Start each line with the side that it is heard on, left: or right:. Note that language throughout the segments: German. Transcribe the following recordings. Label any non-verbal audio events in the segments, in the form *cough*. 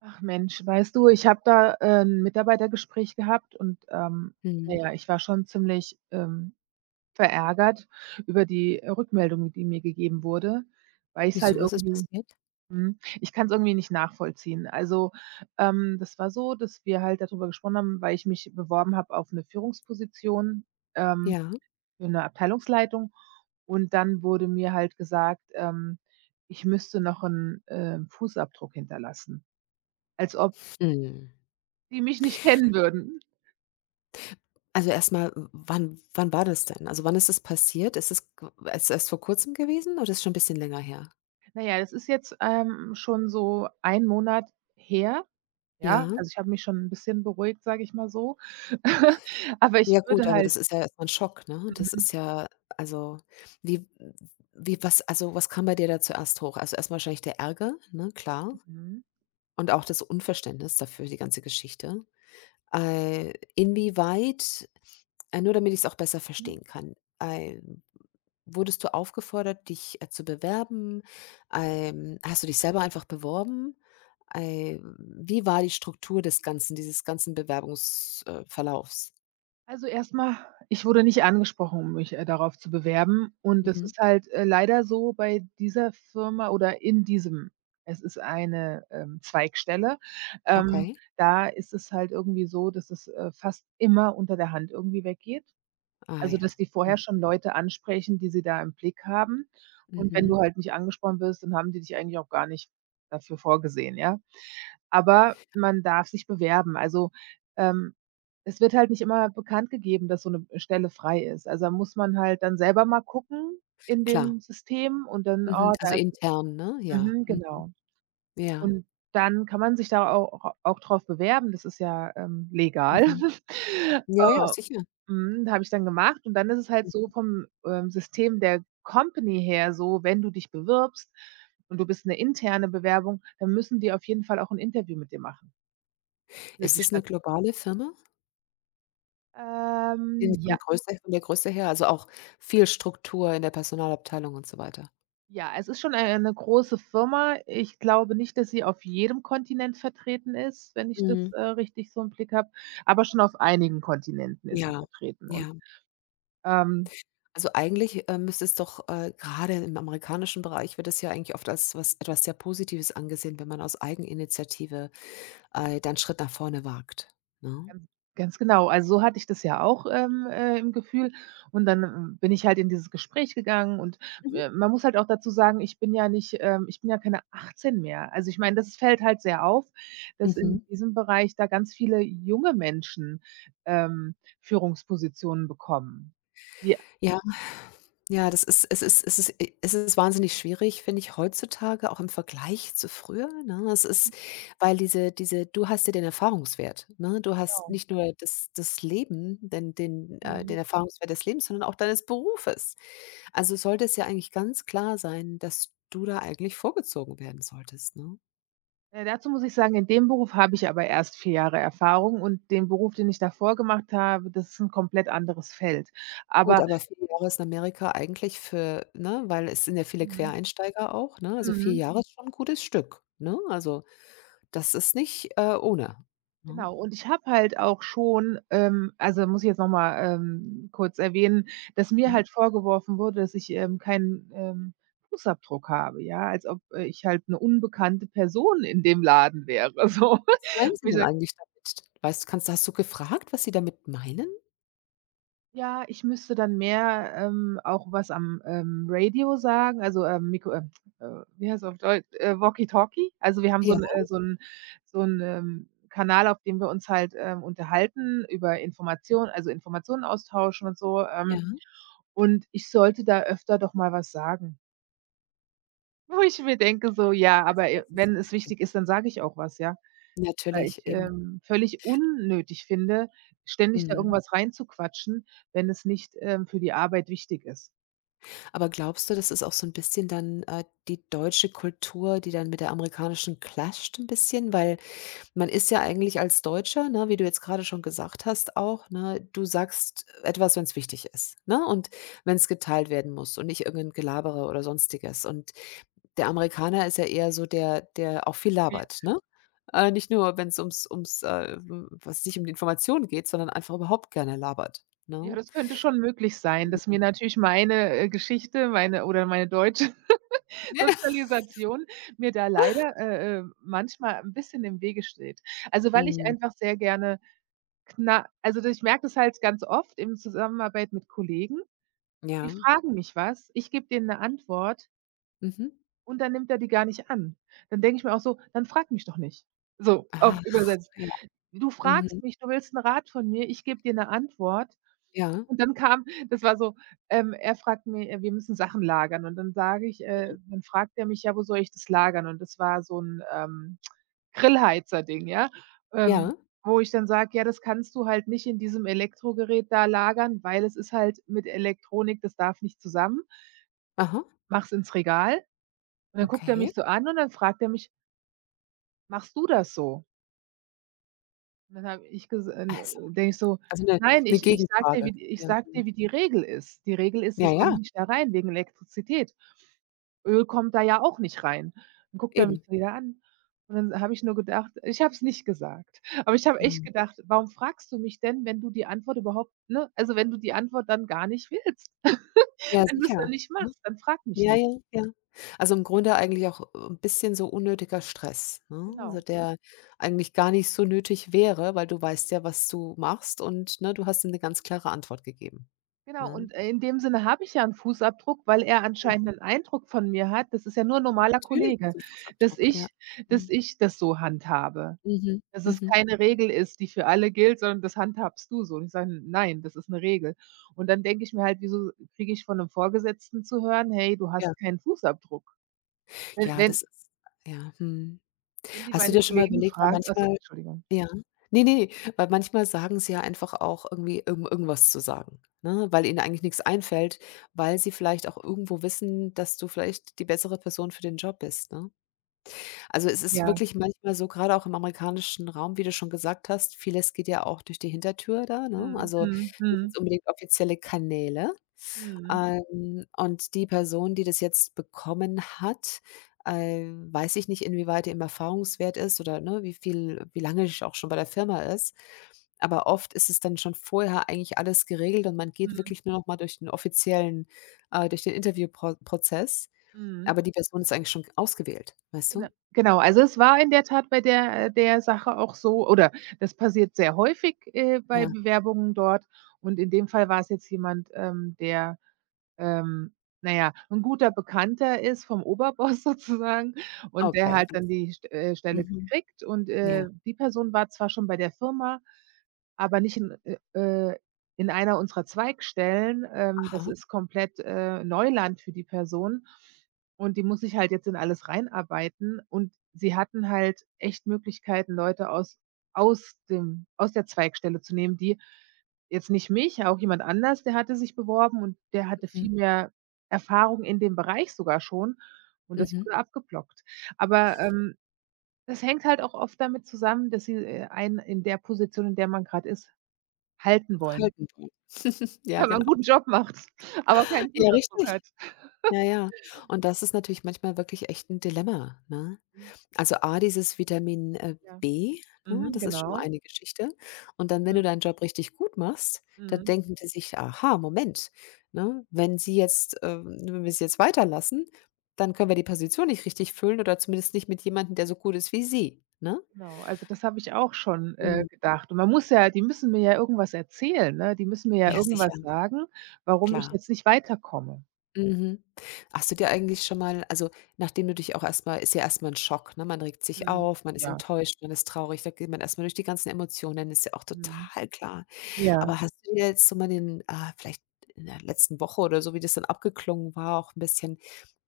right: Ach Mensch, weißt du, ich habe da, 'n Mitarbeitergespräch gehabt und na
left: Mhm.
right: ja, ich war schon ziemlich, verärgert über die Rückmeldung, die mir gegeben wurde, weil ich's halt
left: Wieso, was ist
right: irgendwie
left: passiert?
right: mhm, Ich kann es irgendwie nicht nachvollziehen. Also, das war so, dass wir halt darüber gesprochen haben, weil ich mich beworben habe auf eine Führungsposition, ähm,
left: Ja.
right: für eine Abteilungsleitung. Und dann wurde mir halt gesagt, ich müsste noch einen Fußabdruck hinterlassen, als ob
left: Mhm.
right: die mich nicht kennen würden.
left: Also, erstmal, w wann wann war das denn? Also, wann ist es passiert? Ist es g erst erst vor Kurzem gewesen oder ist es schon ein bisschen länger her?
right: Na ja, das ist jetzt, schon so ein Monat her, ja?
left: Ja.
right: Also, ich habe mich schon 'n bisschen beruhigt, sage ich mal so. *laughs* Aber ich
left: Ja gut,
right: würde
left: aber
right: halt
left: das ist ja erstmal mal Schock, ne? Das
right: mhm,
left: ist ja also, wie wie was also, was kam bei dir da zuerst hoch? Also, erstmal wahrscheinlich der Ärger, ne, klar,
right: mhm,
left: und auch das Unverständnis dafür, die ganze Geschichte. Inwieweit nur damit ich es auch besser
right: mhm.
left: verstehen kann, äh wurdest du aufgefordert, dich, zu bewerben? Hast du dich selber einfach beworben? Wie war die Struktur des Ganzen, dieses ganzen Bewerbungsverlaufs? Verlaufs?
right: Also, erst mal, ich wurde nicht angesprochen, um mich, darauf zu bewerben, und das
left: Mhm.
right: ist halt, leider so bei dieser Firma oder in diesem es ist eine, Zweigstelle. Ähm,
left: Okay.
right: da ist es halt irgendwie so, dass es, fast immer unter der Hand irgendwie weggeht.
left: Ah
right: Also,
left: ja.
right: dass die vorher
left: Mhm.
right: schon Leute ansprechen, die sie da im Blick haben. Und wenn
left: Mhm.
right: du halt nicht angesprochen wirst, dann haben die dich eigentlich auch gar nicht dafür vorgesehen, ja? Aber man darf sich bewerben. Also, ähm, es wird halt nicht immer bekannt gegeben, dass so 'ne Stelle frei ist. Also, da muss man halt dann selber mal gucken in
left: Klar.
right: dem System und dann:
left: Mhm.
right: „Oh,
left: Also
right: da ist.“
left: intern, ne? Ja.
right: Mhm,
left: Mhm.
right: genau.
left: Ja.
right: Und dann kann man sich da au auch auch drauf bewerben. Das ist ja, legal.
left: Mhm.
right: *laughs*
left: Ja, ja, sicher.
right: Mhm, habe ich dann gemacht. Und dann ist es halt so vom, System der Company her so: Wenn du dich bewirbst und du bist 'ne interne Bewerbung, dann müssen die auf jeden Fall auch 'n Interview mit dir machen für
left: Ist
right: die
left: es eine
right: Statistik.
left: globale Firma? In
right: Ja,
left: Von der Größe her, also auch viel Struktur in der Personalabteilung und so weiter?
right: ja, es ist schon ei 'ne große Firma. Ich glaube nicht, dass sie auf jedem Kontinent vertreten ist, wenn ich das,
left: Mhm.
right: richtig so im Blick habe, aber schon auf einigen Kontinenten ist sie
left: Ja.
right: vertreten und,
left: Ja.
right: ähm
left: Also, eigentlich, müsste es doch, grade im amerikanischen Bereich wird es ja eigentlich oft als was etwas sehr Positives angesehen, wenn man aus Eigeninitiative, da Schritt nach vorne wagt, ne?
right: Ganz ganz genau. Also, so hatte ich das ja auch, im Gefühl. Und dann, bin ich halt in dieses Gespräch gegangen. Und,
left: Mhm.
right: man muss halt auch dazu sagen, ich bin ja keine 18 mehr. Also, ich meine, das fällt halt sehr auf, dass in
left: Mhm.
right: diesem Bereich da ganz viele junge Menschen, ähm, Führungspositionen bekommen. Ja,
left: Ja, ja, das ist es ist wahnsinnig schwierig, finde ich, heutzutage, auch im Vergleich zu früher, ne? Es ist weil diese du hast ja den Erfahrungswert, ne? Du hast
right: genau.
left: nicht nur das Leben, den den
right: Mhm.
left: Erfahrungswert des Lebens, sondern auch deines Berufes. Also, sollte es ja eigentlich ganz klar sein, dass du da eigentlich vorgezogen werden solltest, ne?
right: Dazu muss ich sagen, in dem Beruf habe ich aber erst 4 Jahre Erfahrung, und den Beruf, den ich davor gemacht habe, das ist ein komplett anderes Feld.
left: Gut,
right: Aber
left: aber 4 Jahre ist in Amerika eigentlich für ne, weil es sind ja viele
right: mhm,
left: Quereinsteiger auch, ne? Also, 4
right: mhm.
left: Jahre Mhm. ist schon ein gutes Stück, ne? Also, das ist nicht, ohne, ne?
right: Genau, und ich habe halt auch schon, also, muss ich jetzt noch mal, kurz erwähnen, dass mir
left: Mhm.
right: halt vorgeworfen wurde, dass ich, keinen, Fußabdruck habe, ja, als ob, ich halt eine unbekannte Person in dem Laden wäre, *laughs* so.
left: Was meinen Mhm. Sie
right: Wo ich
left: denn
right: sage:
left: eigentlich damit? Weißt du, kannst hast du gefragt, was sie damit meinen?
right: „Ja, ich müsste dann mehr, auch was am, Radio sagen, also, Mikro wie heißt es auf Deutsch? Walkie-Talkie.“ Also, wir haben so
left: Ja,
right: 'n äh, so 'n so 'n, Kanal, auf dem wir uns halt, unterhalten über Informationen, also, Informationen austauschen und so,
left: ja.
right: und ich sollte da öfter doch mal was sagen, *laughs* wo ich mir denke so: „Ja,
left: Also,
right: aber,
left: das ist
right: wenn
left: ja
right: es
left: wirklich
right: wichtig ist, dann sage ich auch was, ja?“ Weil
left: natürlich,
right: ich,
left: eben.
right: völlig unnötig finde, ständig da
left: Mhm.
right: irgendwas reinzuquatschen, wenn es nicht, für die Arbeit wichtig ist.
left: Aber glaubst du, das ist auch so ein bisschen dann, die deutsche Kultur, die dann mit der amerikanischen clasht ein bisschen? Weil man ist ja eigentlich als Deutscher, ne, wie du jetzt gerade schon gesagt hast auch, ne, du sagst etwas, wenn es wichtig ist, ne, und wenn es geteilt werden muss und nicht irgend 'n Gelabere oder Sonstiges. Und der Amerikaner ist ja eher so der, der auch viel
right: Ja.
left: labert, ne? Nicht nur, wenn es ums ums, w was nicht um die Information geht, sondern einfach überhaupt gerne labert,
right: Ja,
left: ne?
right: das könnte schon möglich sein, dass mir natürlich meine, Geschichte, meine oder meine deutsche *laughs*
left: *laughs* Ja.
right: Sozialisation mir da leider, manchmal ein bisschen im Wege steht. Also, weil ich
left: Mhm.
right: einfach sehr gerne, kna also, ich merke das halt ganz oft in Zusammenarbeit mit Kollegen: Die
left: Ja.
right: fragen mich was, ich gebe denen eine Antwort.
left: Mhm.
right: Und dann nimmt er die gar nicht an. Dann denke ich mir auch so: „Dann frag mich doch nicht.“ So auf
left: Ach,
right: übersetzt.
left: ja.
right: Du fragst
left: Mhm.
right: mich, du willst 'n Rat von mir, ich gebe dir 'ne Antwort.
left: Ja,
right: Und dann kam das war so, er fragt mi wir müssen Sachen lagern, und dann dann fragt er mich: „Ja, wo soll ich das lagern?“ Und das war so 'n, Grillheizer-Ding, ja, ähm,
left: ja.
right: wo ich dann sage: „Ja, das kannst du halt nicht in diesem Elektrogerät da lagern, weil es ist halt mit Elektronik, das darf nicht zusammen.
left: Aha,
right: Mach's ins Regal.“ Und dann guckt er
left: okay.
right: mich so an und dann fragt er mich: „Machst du das so?“ Und dann habe ich ges
left: Also
right: denke ich so:
left: also 'ne
right: „Nein,
left: 'ne
right: ich
left: Gegenfrage. Ja,
right: sage
left: mhm.
right: dir, wie die Regel ist. Die Regel ist,
left: Ja,
right: das kommt
left: ja,
right: nicht da rein wegen Elektrizität. Öl kommt da ja auch nicht rein.“ Dann guckt er mich
left: eben.
right: wieder an, und dann habe ich nur gedacht, ich habe es nicht gesagt, *laughs* aber ich habe echt
left: Mhm.
right: gedacht: „Warum fragst du mich denn, wenn du die Antwort überhaupt, ne, also, wenn du die Antwort dann gar nicht willst?
left: Ja,
right: *laughs* Wenn du's dann
left: sicher.
right: nicht
left: Mhm.
right: machst, dann frag mich
left: Ja,
right: nicht.“
left: ja, ja. Also, im Grunde eigentlich auch 'n bisschen so unnötiger Stress, ne? Also,
right: Genau.
left: der eigentlich gar nicht so nötig wäre, weil du weißt ja, was du machst und, ne, du hast ihm 'ne ganz klare Antwort gegeben,
right: Genau,
left: ne?
right: und, in dem Sinne habe ich ja einen Fußabdruck, weil er anscheinend
left: Mhm.
right: einen Eindruck von mir hat. Das ist ja nur 'n normaler
left: Natürlich ist
right: Kollege,
left: es 'n
right: dass
left: Fußabdruck, ja.
right: ich dass
left: Mhm.
right: ich das so handhabe.
left: Mhm,
right: Dass es
left: mhm.
right: keine Regel ist, die für alle gilt, sondern das handhabst du so. Und ich sage: „Nein, das ist eine Regel.“ Und dann denke ich mir halt: „Wieso kriege ich von 'nem Vorgesetzten zu hören: 'Hey, du
left: Ja.
right: hast keinen Fußabdruck?'“ Wenn
left: Ja,
right: wenn
left: das ist ja, mhm.
right: wenn die
left: Hast du
right: meine
left: dir schon mal
right: Kollegen
left: überlegt weil
right: fragen. Also,
left: manchmal
right: Entschuldigung.
left: Ja. Ne, ne, weil manchmal sagen sie ja einfach auch irgendwie, um irgendwas zu sagen, ne, weil ihnen eigentlich nichts einfällt, weil sie vielleicht auch irgendwo wissen, dass du vielleicht die bessere Person für den Job bist, ne? Also, es ist
right: Ja.
left: wirklich manchmal so, gerade auch im amerikanischen Raum, wie du schon gesagt hast, vieles geht ja auch durch die Hintertür da, ne?
right: Mhm,
left: Also,
right: mhm,
left: nicht
right: mhm,
left: jetzt unbedingt offizielle Kanäle.
right: mhm,
left: Und die Person, die das jetzt bekommen hat, weiß ich nicht, inwieweit die im Erfahrungswert ist oder, ne, wie lange sch auch schon bei der Firma ist. Aber oft ist es dann schon vorher eigentlich alles geregelt und man geht
right: mhm,
left: wirklich nur noch mal durch den offiziellen durch den Interviewprozess.
right: mhm.
left: Aber die Person ist eigentlich schon ausgewählt, weißt du?
right: Genau, also es war in der Tat bei der, der Sache auch so, oder das passiert sehr häufig, bei
left: Ja.
right: Bewerbungen dort. Und in dem Fall war's jetzt jemand, ähm, na ja, 'n guter Bekannter ist vom Oberboss *laughs* sozusagen, und der
left: Okay,
right: hat
left: alles
right: dann die St Stelle
left: mhm,
right: gekriegt. Und,
left: ja,
right: die Person war zwar schon bei der Firma, aber nicht äh, in einer unserer Zweigstellen. Das
left: aha,
right: ist komplett, Neuland für die Person. Und die muss sich halt jetzt in alles reinarbeiten. Und sie hatten halt echt Möglichkeiten, Leute aus aus dem aus der Zweigstelle zu nehmen, die, jetzt nicht mich, auch jemand anders, der hatte sich beworben und der hatte
left: mhm,
right: viel mehr Erfahrung in dem Bereich sogar schon, und das
left: mhm.
right: wurde abgeblockt. Aber, das hängt halt auch oft damit zusammen, dass sie, einen in der Position, in der man gerade ist, halten wollen,
left: Halten wollen.
right: *laughs*
left: Ja,
right: weil man 'n
left: genau.
right: guten Job macht, *laughs* aber keinen
left: Ja,
right: Fußabdruck
left: richtig.
right: hat.
left: Ja, ja. Und das ist natürlich manchmal wirklich echt 'n Dilemma, ne?
right: Mhm,
left: Also, A, dieses Vitamin,
right: ja.
left: B, ne,
right: Mhm,
left: das ist schon mal
right: genau.
left: eine Geschichte. Und dann, wenn du
right: Mhm,
left: deinen Job richtig gut machst, dann
right: mhm.
left: denken die sich: „Aha, Moment, ne? Wenn sie jetzt, wenn wir sie jetzt weiterlassen, dann können wir die Position nicht richtig füllen oder zumindest nicht mit jemandem, der so gut ist wie sie“, ne?
right: Genau, also das habe ich auch schon,
left: Mhm.
right: gedacht. Und man muss ja, die müssen mir ja irgendwas erzählen, ne? Die müssen mir ja
left: Ja, sicher,
right: irgendwas sagen, warum ich
left: klar.
right: jetzt nicht weiterkomme.
left: Mhm. Hast du dir eigentlich schon mal also, nachdem du dich auch erstmal, ist ja erstmal ein Schock, ne? Man regt sich
right: Mhm.
left: auf, man ist
right: Ja.
left: enttäuscht, man ist traurig, da geht man erstmal durch die ganzen Emotionen, ist ja auch
right: Mhm.
left: total klar.
right: Ja.
left: Aber hast du dir jetzt so mal vielleicht in der letzten Woche oder so, wie das dann abgeklungen war, auch ein bisschen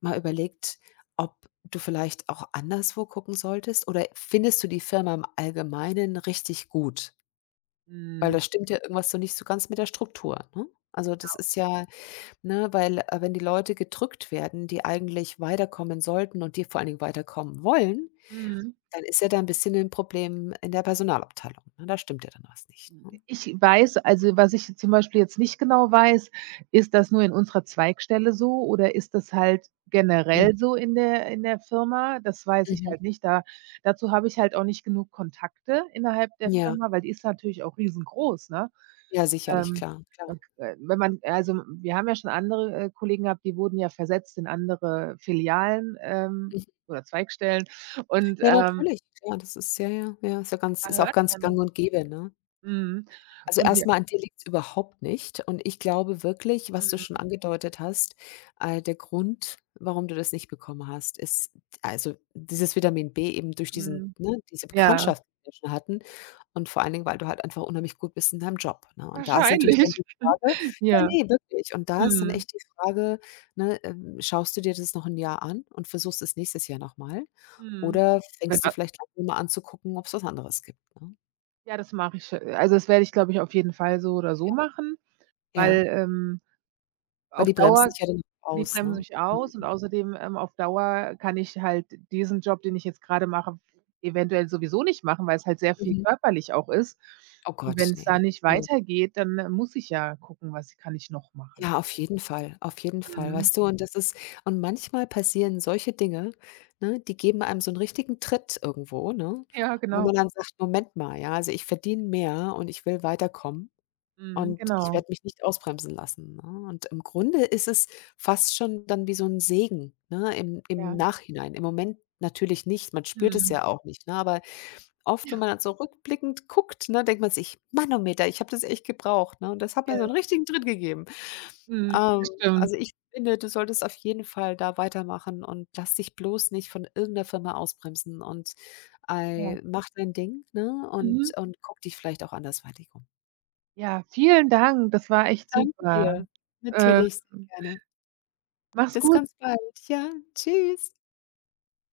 left: mal überlegt, ob du vielleicht auch anderswo gucken solltest? Oder findest du die Firma im Allgemeinen richtig gut? Weil
right: Mhm.
left: da stimmt ja irgendwas so nicht so ganz mit der Struktur, ne? Also, das ist ja ne, weil, wenn die Leute gedrückt werden, die eigentlich weiterkommen sollten und die vor allen Dingen weiterkommen wollen,
right: Mhm.
left: dann ist ja da ein bisschen ein Problem in der Personalabteilung, ne? Da stimmt ja dann was nicht, ne?
right: Ich weiß also, was ich zum Beispiel jetzt nicht genau weiß, ist, das nur in unserer Zweigstelle so oder ist das halt
left: Mhm,
right: generell so in der Firma? Das weiß ich
left: mhm.
right: halt nicht. Da dazu habe ich halt auch nicht genug Kontakte innerhalb der
left: Ja,
right: Firma, weil die ist natürlich auch riesengroß, ne?
left: ja, sicherlich,
right: Ähm,
left: klar,
right: da
left: klar.
right: k wenn man also, wir haben ja schon andere, Kollegen gehabt, die wurden ja versetzt in andere Filialen,
left: Mhm.
right: oder Zweigstellen, und,
left: Ja,
right: ähm,
left: natürlich, klar, das ist ja, ja, ja,
right: da
left: ist auch
right: hört
left: ganz gang
right: man,
left: und gäbe, ne?
right: mhm,
left: Also,
right: und die,
left: erstmal an dir liegt's überhaupt nicht und ich glaube wirklich, was du schon
right: mhm,
left: angedeutet hast, der Grund, warum du das nicht bekommen hast, ist also, dieses Vitamin B eben durch diesen
right: mhm,
left: ne, diese
right: ja.
left: Bekanntschaft, die wir schon hatten und vor allen Dingen, weil du halt einfach unheimlich gut bist in deinem Job, ne? Und da ist natürlich dann
right: Wahrscheinlich.
left: die
right: *laughs*
left: Frage ja,
right: Ja.
left: nee wirklich. Und da ist dann
right: Mhm.
left: echt die Frage, ne, schaust du dir das noch ein Jahr an und versuchst es nächstes Jahr noch mal
right: Mhm.
left: oder
right: Wenn
left: fängst du
right: wa
left: vielleicht an, dir mal anzugucken, ob es was anderes gibt, ne?
right: ja, das mache ich, also, das werde ich, glaube ich, auf jeden Fall so oder so machen,
left: Ja.
right: weil,
left: Weil
right: auf
left: die bremsen
right: Dauer
left: dich ja dann auch
right: die
left: aus,
right: bremsen
left: ne?
right: mich aus. Und
left: Mhm.
right: außerdem, auf Dauer kann ich halt diesen Job, den ich jetzt gerade mache, eventuell sowieso nicht machen, weil es halt sehr viel
left: Mhm.
right: körperlich auch ist.
left: Oh
right: Und
left: Gott,
right: wenn es
left: ne.
right: da nicht
left: Ja, ja.
right: weitergeht, dann, muss ich ja gucken, was kann ich noch machen.
left: Ja, auf jeden Fall,
right: Mhm.
left: weißt du? Und das ist und manchmal passieren solche Dinge, ne, die geben einem so 'n richtigen Tritt irgendwo, ne,
right: Ja,
left: wo man
right: genau.
left: dann sagt: „Moment mal, ja, also ich verdiene mehr und ich will weiterkommen
right: Mhm,
left: und ich
right: genau.
left: werde mich nicht ausbremsen lassen“, ne? Und im Grunde ist es fast schon dann wie so 'n Segen, ne, im
right: Ja.
left: Nachhinein. Im Moment natürlich nicht, man spürt es
right: Mhm.
left: ja auch nicht, ne, aber oft, wenn man dann so rückblickend guckt, ne, denkt man sich: „Manometer, ich habe das echt gebraucht“, ne? Und das hat mir so
right: Ja.
left: einen richtigen Tritt gegeben.
right: Mhm.
left: Ähm,
right: Das stimmt.
left: also, ich finde, du solltest auf jeden Fall da weitermachen und lass dich bloß nicht von irgendeiner Firma ausbremsen und,
right: Ja.
left: mach dein Ding, ne, und
right: Mhm.
left: und guck dich vielleicht auch andersweitig um.
right: Ja, vielen Dank. Das war echt
left: Danke
right: super.
left: dir.
right: Ähm,
left: Natürlich, sehr gerne.
right: mach's
left: Bis
right: gut.
left: ganz bald. Ja, tschüss.